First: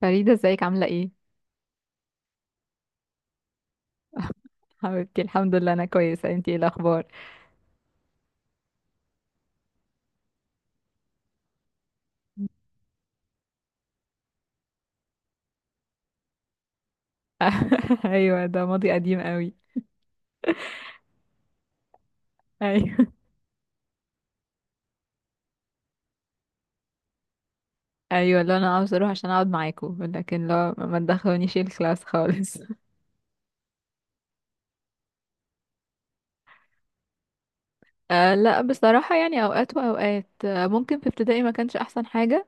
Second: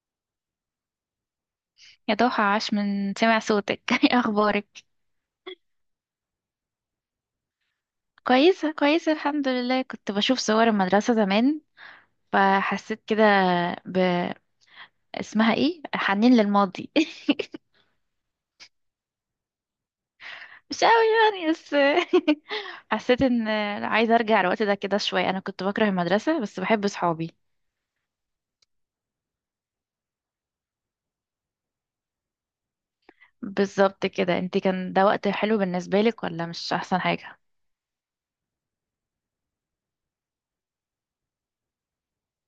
فريدة، ازيك عاملة ايه؟ يا ضحى، عاش من سمع صوتك. ايه اخبارك؟ حبيبتي، الحمد لله انا كويسة. انتي ايه الاخبار؟ كويسه كويسه، الحمد لله. كنت بشوف صور المدرسه زمان، فحسيت كده ب اسمها ايه، حنين للماضي. ايوه، ده ماضي قديم قوي. مش قوي يعني، بس ايوه، حسيت ان عايزه ارجع الوقت ده كده شويه. انا كنت بكره المدرسه بس بحب صحابي. ايوه، لا انا عاوز اروح عشان اقعد معاكوا، لكن لا، ما تدخلونيش الكلاس خالص. بالظبط كده، انت كان ده وقت حلو بالنسبه لك ولا مش احسن حاجه؟ لا بصراحة، يعني اوقات واوقات، ممكن في ابتدائي ما كانش احسن حاجة.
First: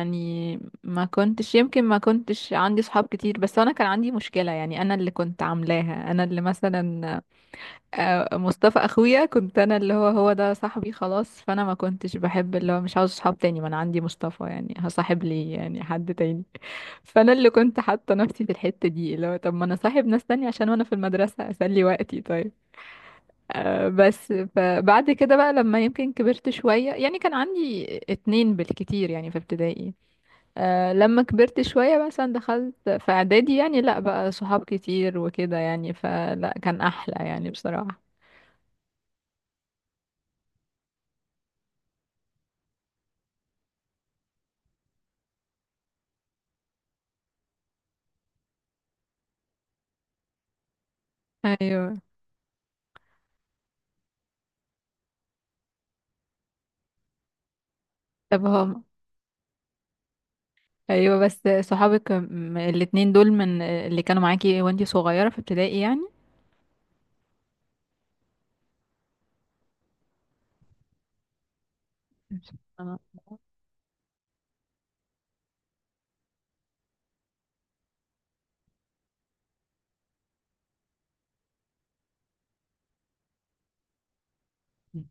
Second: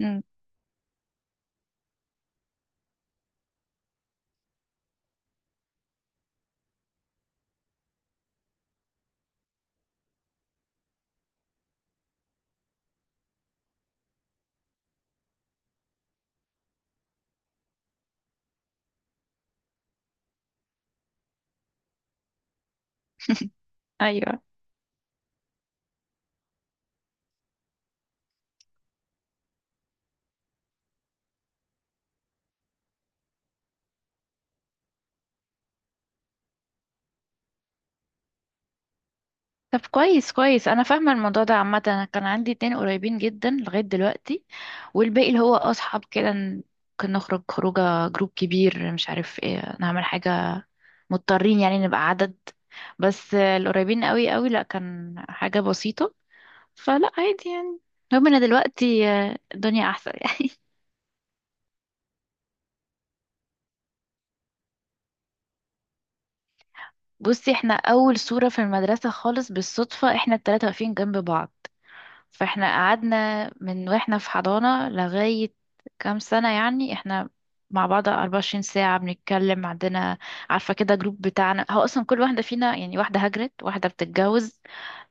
امم ما كنتش عندي صحاب كتير، بس انا كان عندي مشكلة، يعني انا اللي كنت عاملاها، انا اللي مثلا... مصطفى اخويا، كنت انا اللي هو ده صاحبي خلاص، فانا ما كنتش بحب، اللي هو مش عاوز صحاب تاني، ما انا عندي مصطفى، يعني هصاحب لي يعني حد تاني. فانا اللي كنت حاطه نفسي في الحته دي، اللي هو طب ما انا صاحب ناس تانية عشان وانا في المدرسه اسلي وقتي، طيب. بس ايوه، فبعد كده بقى، لما يمكن كبرت شويه، يعني كان عندي اتنين بالكتير يعني في ابتدائي. لما كبرت شويه مثلا دخلت في اعدادي، يعني لا، بقى صحاب كتير وكده، يعني فلا كان احلى يعني بصراحه. طب كويس كويس، انا فاهمه الموضوع ده. عامه انا كان عندي اتنين قريبين جدا لغايه دلوقتي، والباقي اللي هو اصحاب كده. ممكن نخرج خروجه، جروب كبير، مش عارف ايه، نعمل حاجه، مضطرين يعني ايوه، نبقى عدد. بس القريبين قوي قوي لا، كان حاجه بسيطه، فلا عادي يعني. المهم انا طب هم... دلوقتي الدنيا احسن يعني. ايوه، بس... صحابك، الاتنين دول من اللي كانوا معاكي وانتي صغيرة في ابتدائي يعني؟ بصي، احنا اول صوره في المدرسه خالص بالصدفه احنا التلاته واقفين جنب بعض، فاحنا آه. قعدنا من واحنا في حضانة لغاية كام سنة، يعني احنا مع بعض 24 ساعة بنتكلم. عندنا عارفة كده جروب بتاعنا، هو أصلا كل واحدة فينا يعني، واحدة هاجرت، واحدة بتتجوز،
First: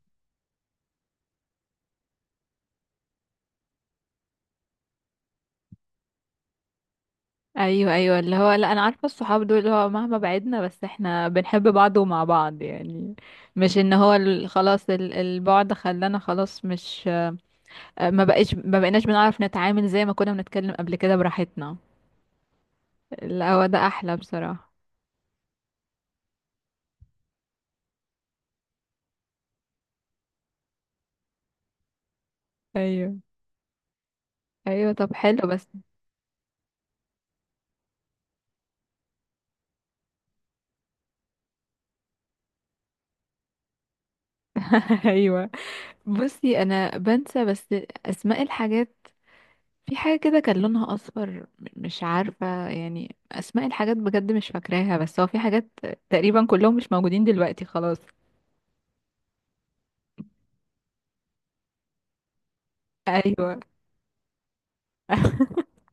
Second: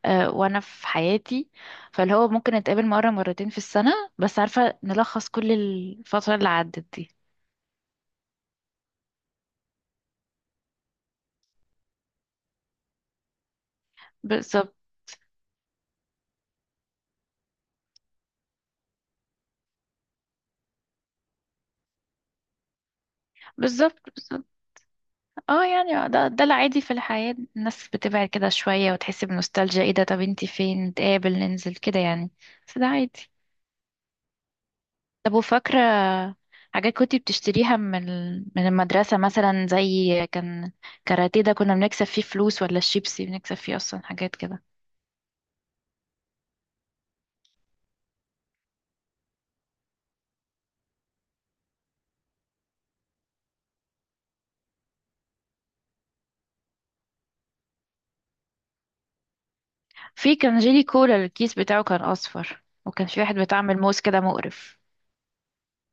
اه وأنا في حياتي. فاللي هو ممكن نتقابل مرة مرتين في السنة، بس عارفة نلخص كل الفترة اللي عدت دي. ايوه، ايوه، اللي هو لا، انا عارفة الصحاب دول اللي هو مهما بعدنا، بس احنا بنحب بعض ومع بعض يعني. مش ان هو بالظبط خلاص، البعد خلانا خلاص، مش... ما بقيناش بنعرف نتعامل زي ما كنا بنتكلم قبل كده براحتنا. لا، هو ده بالظبط احلى بالظبط. بصراحة. اه يعني ده العادي في الحياة، الناس بتبعد كده شوية وتحس بنوستالجيا، ايه ده، طب انتي فين، نتقابل ننزل كده يعني. بس ده ايوه، عادي. ايوه، طب طب حلو بس. وفاكرة حاجات كنت بتشتريها من من المدرسة، مثلا زي كان كاراتيه ده كنا بنكسب فيه فلوس، ولا الشيبسي بنكسب فيه أصلا، حاجات كده. ايوه، بصي انا بنسى بس... اسماء الحاجات. في حاجة كده كان لونها أصفر. مش عارفة، يعني أسماء الحاجات بجد مش فاكراها، بس هو في حاجات تقريبا كلهم مش موجودين دلوقتي خلاص. في كان جيلي كولا الكيس بتاعه كان أصفر، وكان في واحد أيوة. بتعمل موز كده مقرف.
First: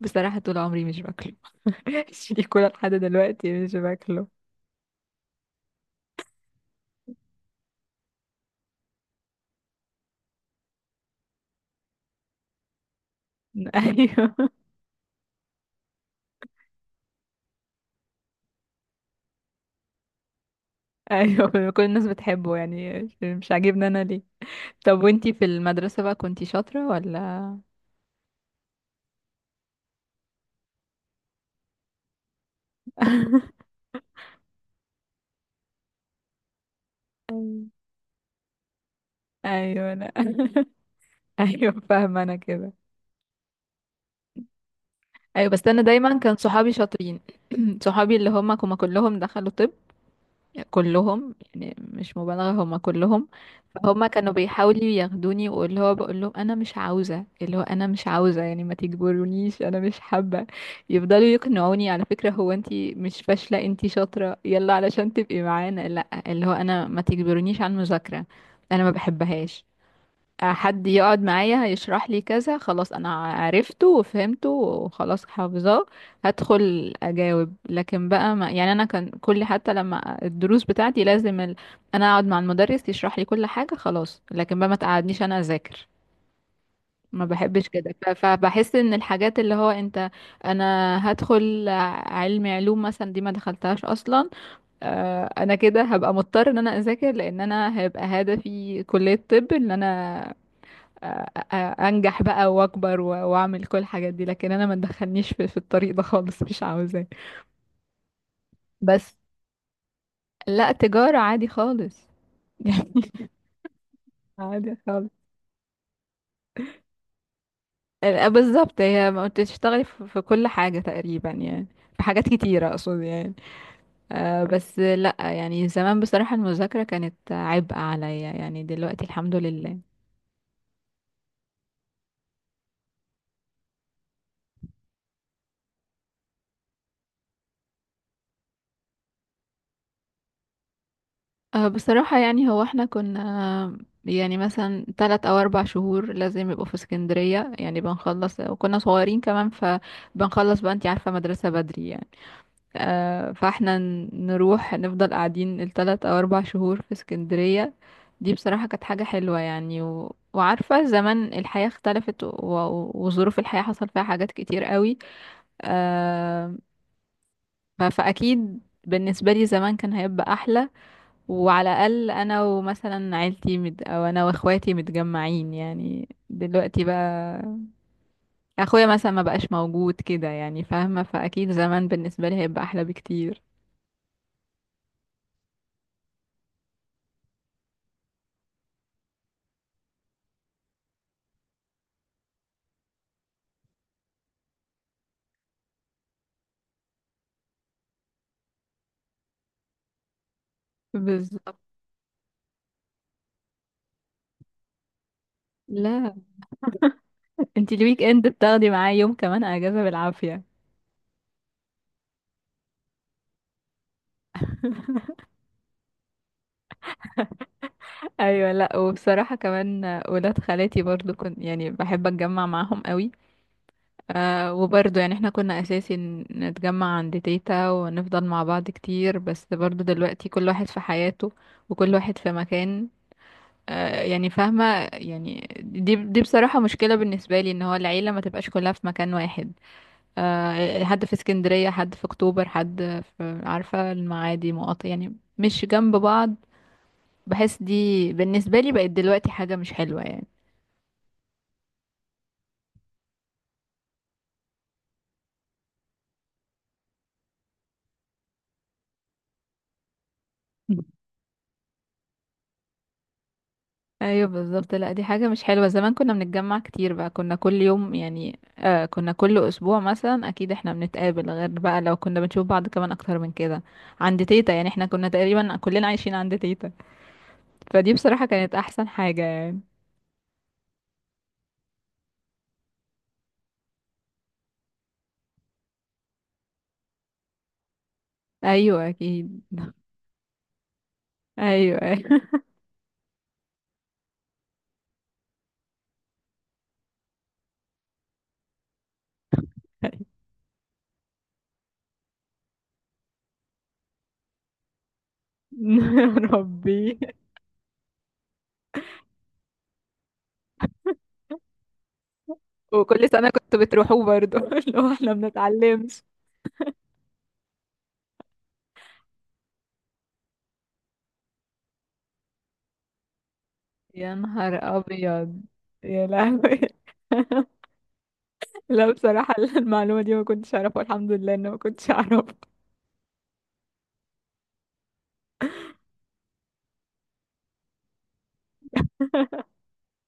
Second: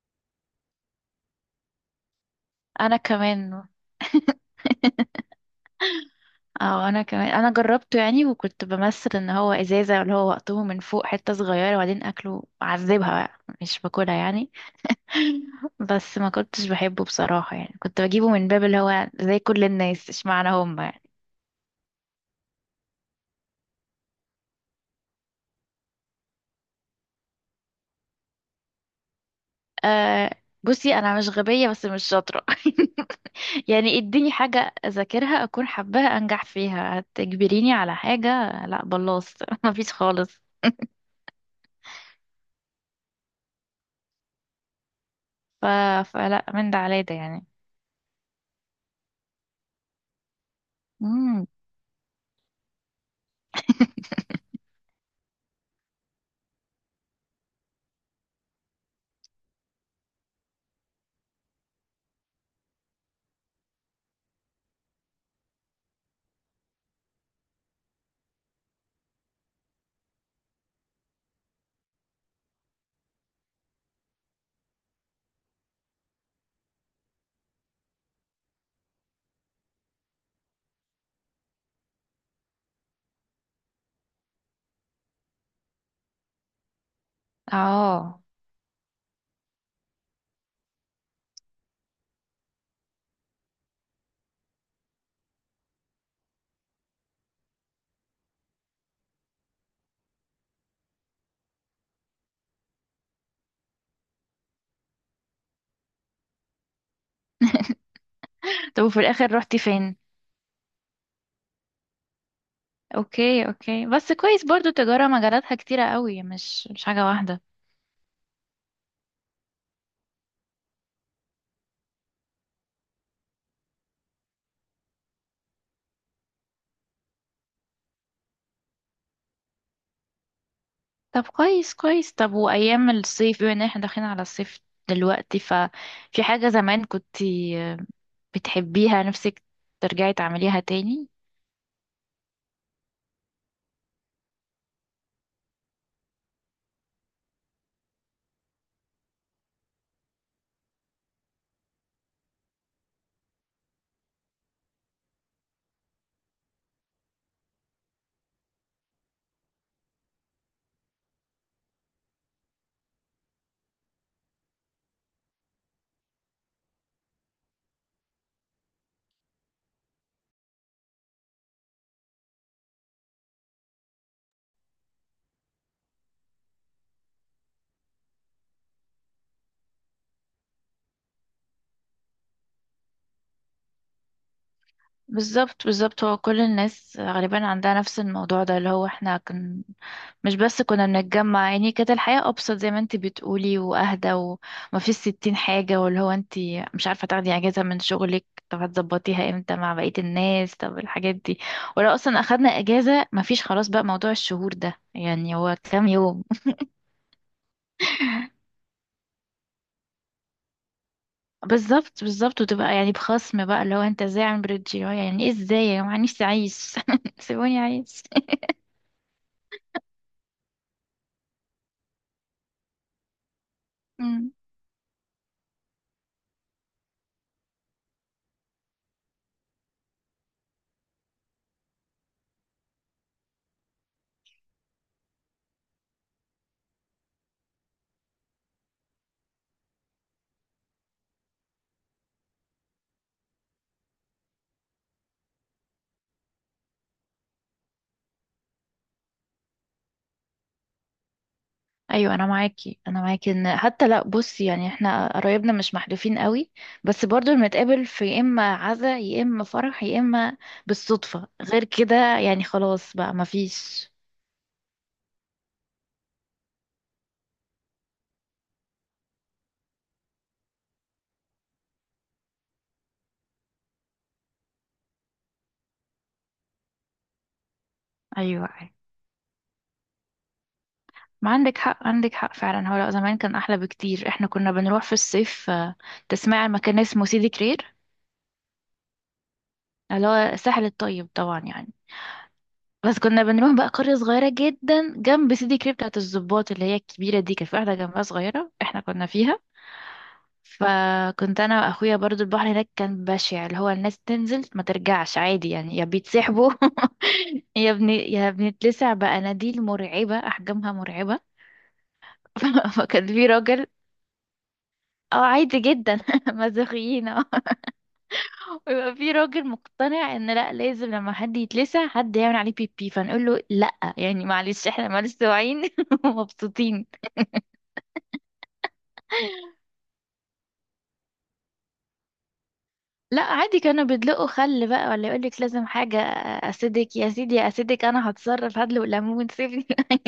بصراحة طول عمري مش باكله. الشريكولا لحد أنا دلوقتي كمان. مش باكله. اه أنا كمان، أنا جربته يعني، وكنت بمثل إن هو إزازة، اللي هو وقته من فوق حتة صغيرة وبعدين أكله أعذبها، بقى مش باكلها أيوة. يعني. بس ما كنتش بحبه بصراحة، يعني كنت بجيبه من باب اللي هو زي كل الناس، اشمعنى هم؟ أيوة، كل الناس بتحبه، يعني مش عاجبني أنا، ليه؟ طب وانتي في المدرسة بقى كنتي شاطرة ولا؟ آه بصي، انا مش غبية بس مش شاطرة. يعني اديني حاجة اذاكرها اكون حباها انجح فيها، أيوة، هتجبريني على حاجة؟ لا بلاص. مفيش أيوة، لا. خالص. أيوة، فاهمة أنا كده. ايوه، ف... بس انا دايما كان فلا، من صحابي ده على ده شاطرين. يعني. صحابي اللي هم كلهم دخلوا طب. كلهم، مم. يعني مش مبالغه، هم كلهم. فهم كانوا بيحاولوا ياخدوني، واللي هو بقول لهم انا مش عاوزه، يعني ما تجبرونيش، انا مش حابه. يفضلوا يقنعوني، على فكره هو انتي مش فاشله انتي شاطره يلا علشان تبقي معانا. لا، اللي هو انا ما تجبرونيش على المذاكره. انا ما بحبهاش. حد يقعد معايا هيشرح لي كذا خلاص، انا عرفته وفهمته وخلاص حافظاه. هدخل اجاوب، لكن بقى ما يعني انا كان كل، حتى لما الدروس بتاعتي لازم انا اقعد مع المدرس يشرح لي كل حاجة خلاص، لكن بقى ما تقعدنيش انا اذاكر. ما بحبش كده، اه فبحس ان الحاجات اللي هو انت... انا هدخل... علمي علوم مثلا دي ما دخلتهاش اصلا. انا كده هبقى مضطر ان انا اذاكر، لان انا هيبقى هدفي كلية طب، ان انا انجح بقى واكبر واعمل كل الحاجات دي، لكن انا ما تدخلنيش في الطريق ده خالص، مش عاوزاه. طب وفي بس الاخر روحتي فين؟ لا، تجارة عادي خالص. يعني. اوكي اوكي، بس كويس برضو، عادي التجارة خالص. مجالاتها كتيرة قوي، مش مش حاجة واحدة. بالظبط، هي ما بتشتغلي في كل حاجة تقريبا يعني. في حاجات كتيرة، اقصد يعني. بس لا، يعني زمان بصراحة المذاكرة كانت عبء عليا، يعني دلوقتي الحمد لله. طب كويس كويس. طب وايام الصيف، بما ان احنا داخلين على الصيف دلوقتي، ففي حاجة زمان كنت بتحبيها نفسك ترجعي تعمليها تاني؟ بصراحة يعني هو احنا كنا... يعني مثلا 3 أو 4 شهور لازم يبقوا في اسكندرية، يعني بنخلص وكنا صغيرين كمان، فبنخلص بقى، انتي عارفة، مدرسة بدري يعني. فاحنا نروح نفضل قاعدين ال 3 أو 4 شهور في اسكندرية. دي بصراحة كانت حاجة حلوة يعني، وعارفة زمان الحياة اختلفت، وظروف الحياة حصل فيها حاجات كتير قوي. آه، فأكيد بالنسبة لي زمان كان هيبقى أحلى. وعلى الأقل أنا ومثلا عيلتي أو أنا وأخواتي متجمعين، يعني دلوقتي بقى أخويا مثلا ما بقاش موجود كده، يعني فاهمة، فأكيد زمان بالنسبة لي هيبقى أحلى بكتير. بالظبط بالظبط. هو كل الناس غالبا عندها نفس الموضوع ده، اللي هو احنا مش بس كنا بنتجمع يعني، كانت الحياة أبسط زي ما انت بتقولي وأهدى، وما فيش ستين حاجة، واللي هو انت مش عارفة تاخدي أجازة من شغلك، طب هتظبطيها امتى مع بقية الناس؟ طب الحاجات دي، بالظبط، ولو أصلا أخدنا أجازة ما فيش، خلاص بقى موضوع الشهور ده، يعني هو كام لا يوم؟ انتي الويك اند بتاخدي معايا يوم كمان اجازه بالعافيه. بالظبط بالظبط، وتبقى يعني بخصم بقى، اللي هو انت ازاي عامل بريد جي، يعني ايه ازاي يا جماعه، نفسي عايز سيبوني، عايز. ايوه، لا وبصراحه كمان ولاد خالاتي برضو كنت يعني بحب اتجمع معاهم قوي. مم. وبرضه يعني احنا كنا اساسي نتجمع عند تيتا ونفضل مع بعض كتير، بس برضه دلوقتي كل واحد في حياته وكل واحد في مكان. يعني فاهمة. يعني دي بصراحة مشكلة بالنسبة لي، ان هو العيلة ما تبقاش كلها في مكان واحد. حد في اسكندرية، حد في اكتوبر، حد في، عارفة، المعادي، مقاطع يعني، مش جنب بعض. بحس دي بالنسبة لي بقت دلوقتي حاجة مش حلوة يعني. ايوه، انا معاكي ان حتى، لا بصي يعني احنا قرايبنا مش محدودين قوي، بس برضو بنتقابل في يا اما عزا يا اما فرح يا اما بالصدفه، غير كده يعني خلاص بقى مفيش. ايوه بالظبط، لا دي حاجه مش حلوه. زمان كنا بنتجمع كتير بقى، كنا كل يوم يعني، كنا كل اسبوع مثلا، اكيد احنا بنتقابل، غير بقى لو كنا بنشوف بعض كمان اكتر من كده. عند تيتا يعني، احنا كنا تقريبا كلنا عايشين عند تيتا. فدي بصراحه ايوه كانت أيوة. احسن حاجه يعني. ما عندك حق، عندك حق فعلا. هو لأ، زمان كان احلى بكتير. احنا كنا بنروح في الصيف، تسمعي عن مكان اسمه سيدي كرير؟ ايوه اكيد، اللي هو الساحل الطيب طبعا يعني. ايوه، ايوه. بس كنا بنروح بقى قرية صغيرة جدا جنب سيدي كريب بتاعت الضباط، اللي هي الكبيرة دي كان في واحدة جنبها صغيرة احنا كنا فيها. فكنت انا واخويا برضو، البحر هناك كان بشع، اللي هو الناس تنزل ما ترجعش عادي يعني، يا يا بيتسحبوا ربي، يا بنتلسع بقناديل مرعبة، احجامها مرعبة. فكان وكل في سنه كنتوا راجل، بتروحوا برضو؟ اللي هو احنا اه عادي جدا، بنتعلمش. مازوخيين. اه ويبقى في راجل مقتنع ان لا، لازم لما حد يتلسع حد يعمل عليه بيبي، فنقول له لا يا يعني معلش، نهار احنا مالناش ابيض. واعيين يا لهوي. ومبسوطين. لا بصراحة، المعلومة دي ما كنتش أعرفها، الحمد لله إن ما كنتش أعرفها. لا عادي، كانوا بيدلقوا خل بقى ولا يقولك لازم حاجة. أسيدك يا سيدي يا أسيدك، أنا هتصرف، هدلق ليمون، سيبني.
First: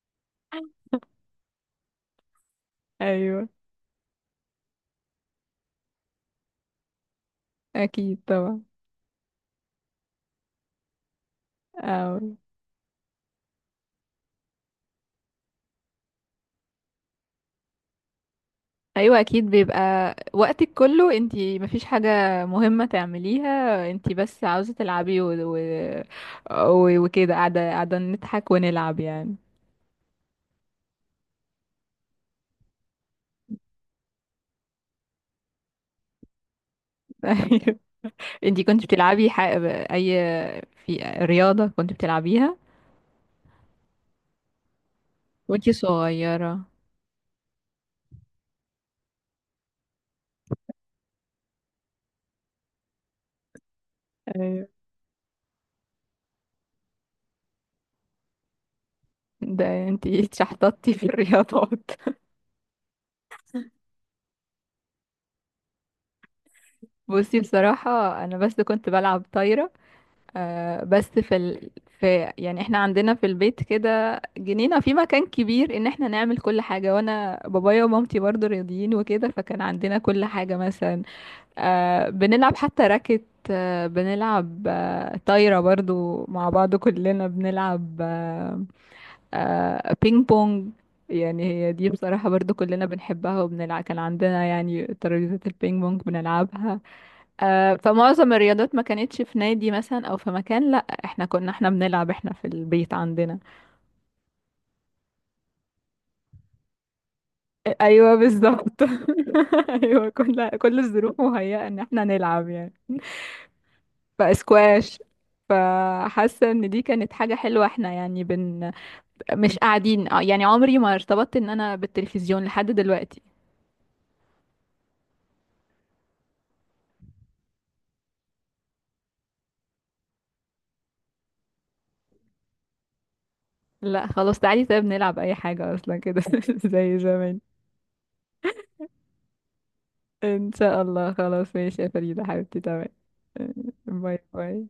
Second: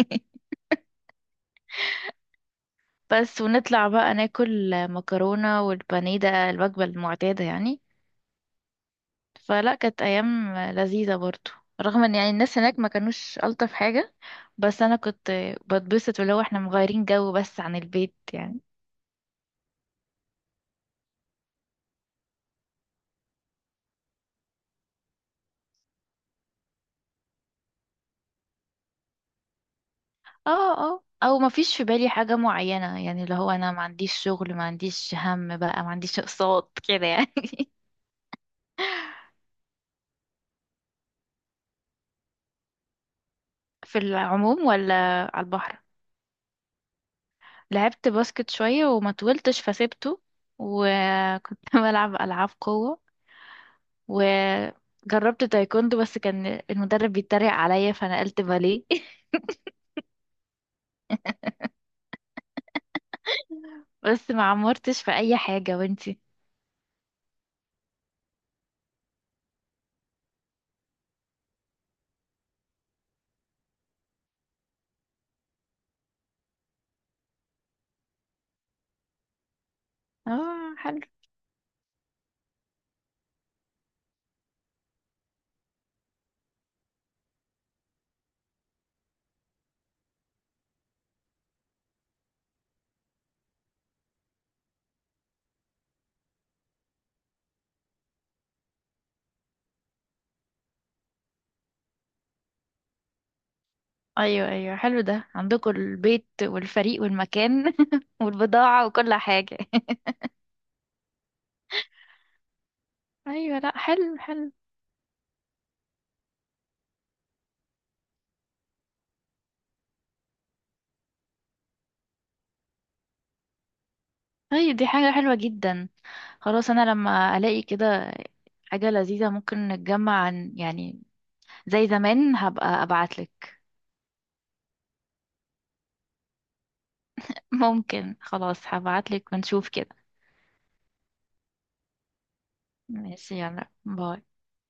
بس أيوة ونطلع بقى ناكل مكرونة والبانيه، ده الوجبة المعتادة يعني. أكيد طبعا. فلا، كانت أيام لذيذة برضو، رغم ان أو. يعني الناس هناك ما كانوش ألطف حاجة، بس أنا كنت بتبسط ولو احنا مغيرين جو بس عن البيت يعني. أيوة أكيد بيبقى وقتك كله انتي، مفيش حاجة مهمة تعمليها، انتي بس عاوزة تلعبي، وكده قاعدة قاعدة نضحك ونلعب يعني. اه اه او ما فيش في بالي حاجة معينة يعني، اللي هو انا ما عنديش شغل، ما عنديش هم بقى، ما عنديش اقساط كده يعني. أيوة. انتي كنت بتلعبي أي، في رياضة كنت بتلعبيها في العموم ولا على وانتي البحر. صغيرة؟ لعبت باسكت شوية وما طولتش فسيبته، وكنت بلعب ألعاب قوة، ايوه، وجربت تايكوندو بس كان المدرب بيتريق عليا فنقلت باليه. ده انتي اتشحططتي في الرياضات. بس ما عمرتش في أي حاجة. وانتي؟ بصي بصراحة أنا بس كنت بلعب طايرة. بس في، يعني احنا عندنا في البيت كده جنينة في مكان كبير ان احنا نعمل كل حاجة، وانا بابايا ومامتي برضو رياضيين وكده، فكان عندنا كل حاجة اه حلو. مثلا. بنلعب حتى راكت. بنلعب، طايرة برضو مع بعض كلنا بنلعب. بينج بونج، يعني هي دي بصراحة برضو كلنا بنحبها وبنلعب، كان عندنا يعني ترابيزة البينج بونج بنلعبها. فمعظم الرياضات ما كانتش في نادي مثلا او في مكان، لا احنا كنا، احنا بنلعب احنا في البيت عندنا. ايوه ايوه حلو، ده عندكم البيت والفريق والمكان ايوه بالظبط. والبضاعة وكل حاجة. ايوه، كل الظروف مهيئة ان احنا نلعب يعني. ايوه لا، حلو حلو. فاسكواش. فحاسه ان دي كانت حاجه حلوه، احنا يعني مش قاعدين. يعني عمري ما ارتبطت ان انا بالتلفزيون لحد دلوقتي. طيب دي حاجة حلوة جدا، خلاص انا لما الاقي كده حاجة لذيذة ممكن نتجمع، عن يعني زي زمان هبقى ابعتلك. لا خلاص، تعالي طيب نلعب اي حاجه اصلا كده، زي زمان. ممكن، خلاص هبعتلك ونشوف كده. ان شاء الله، خلاص ماشي يا فريده حبيبتي، تمام. ماشي يلا، باي باي. باي.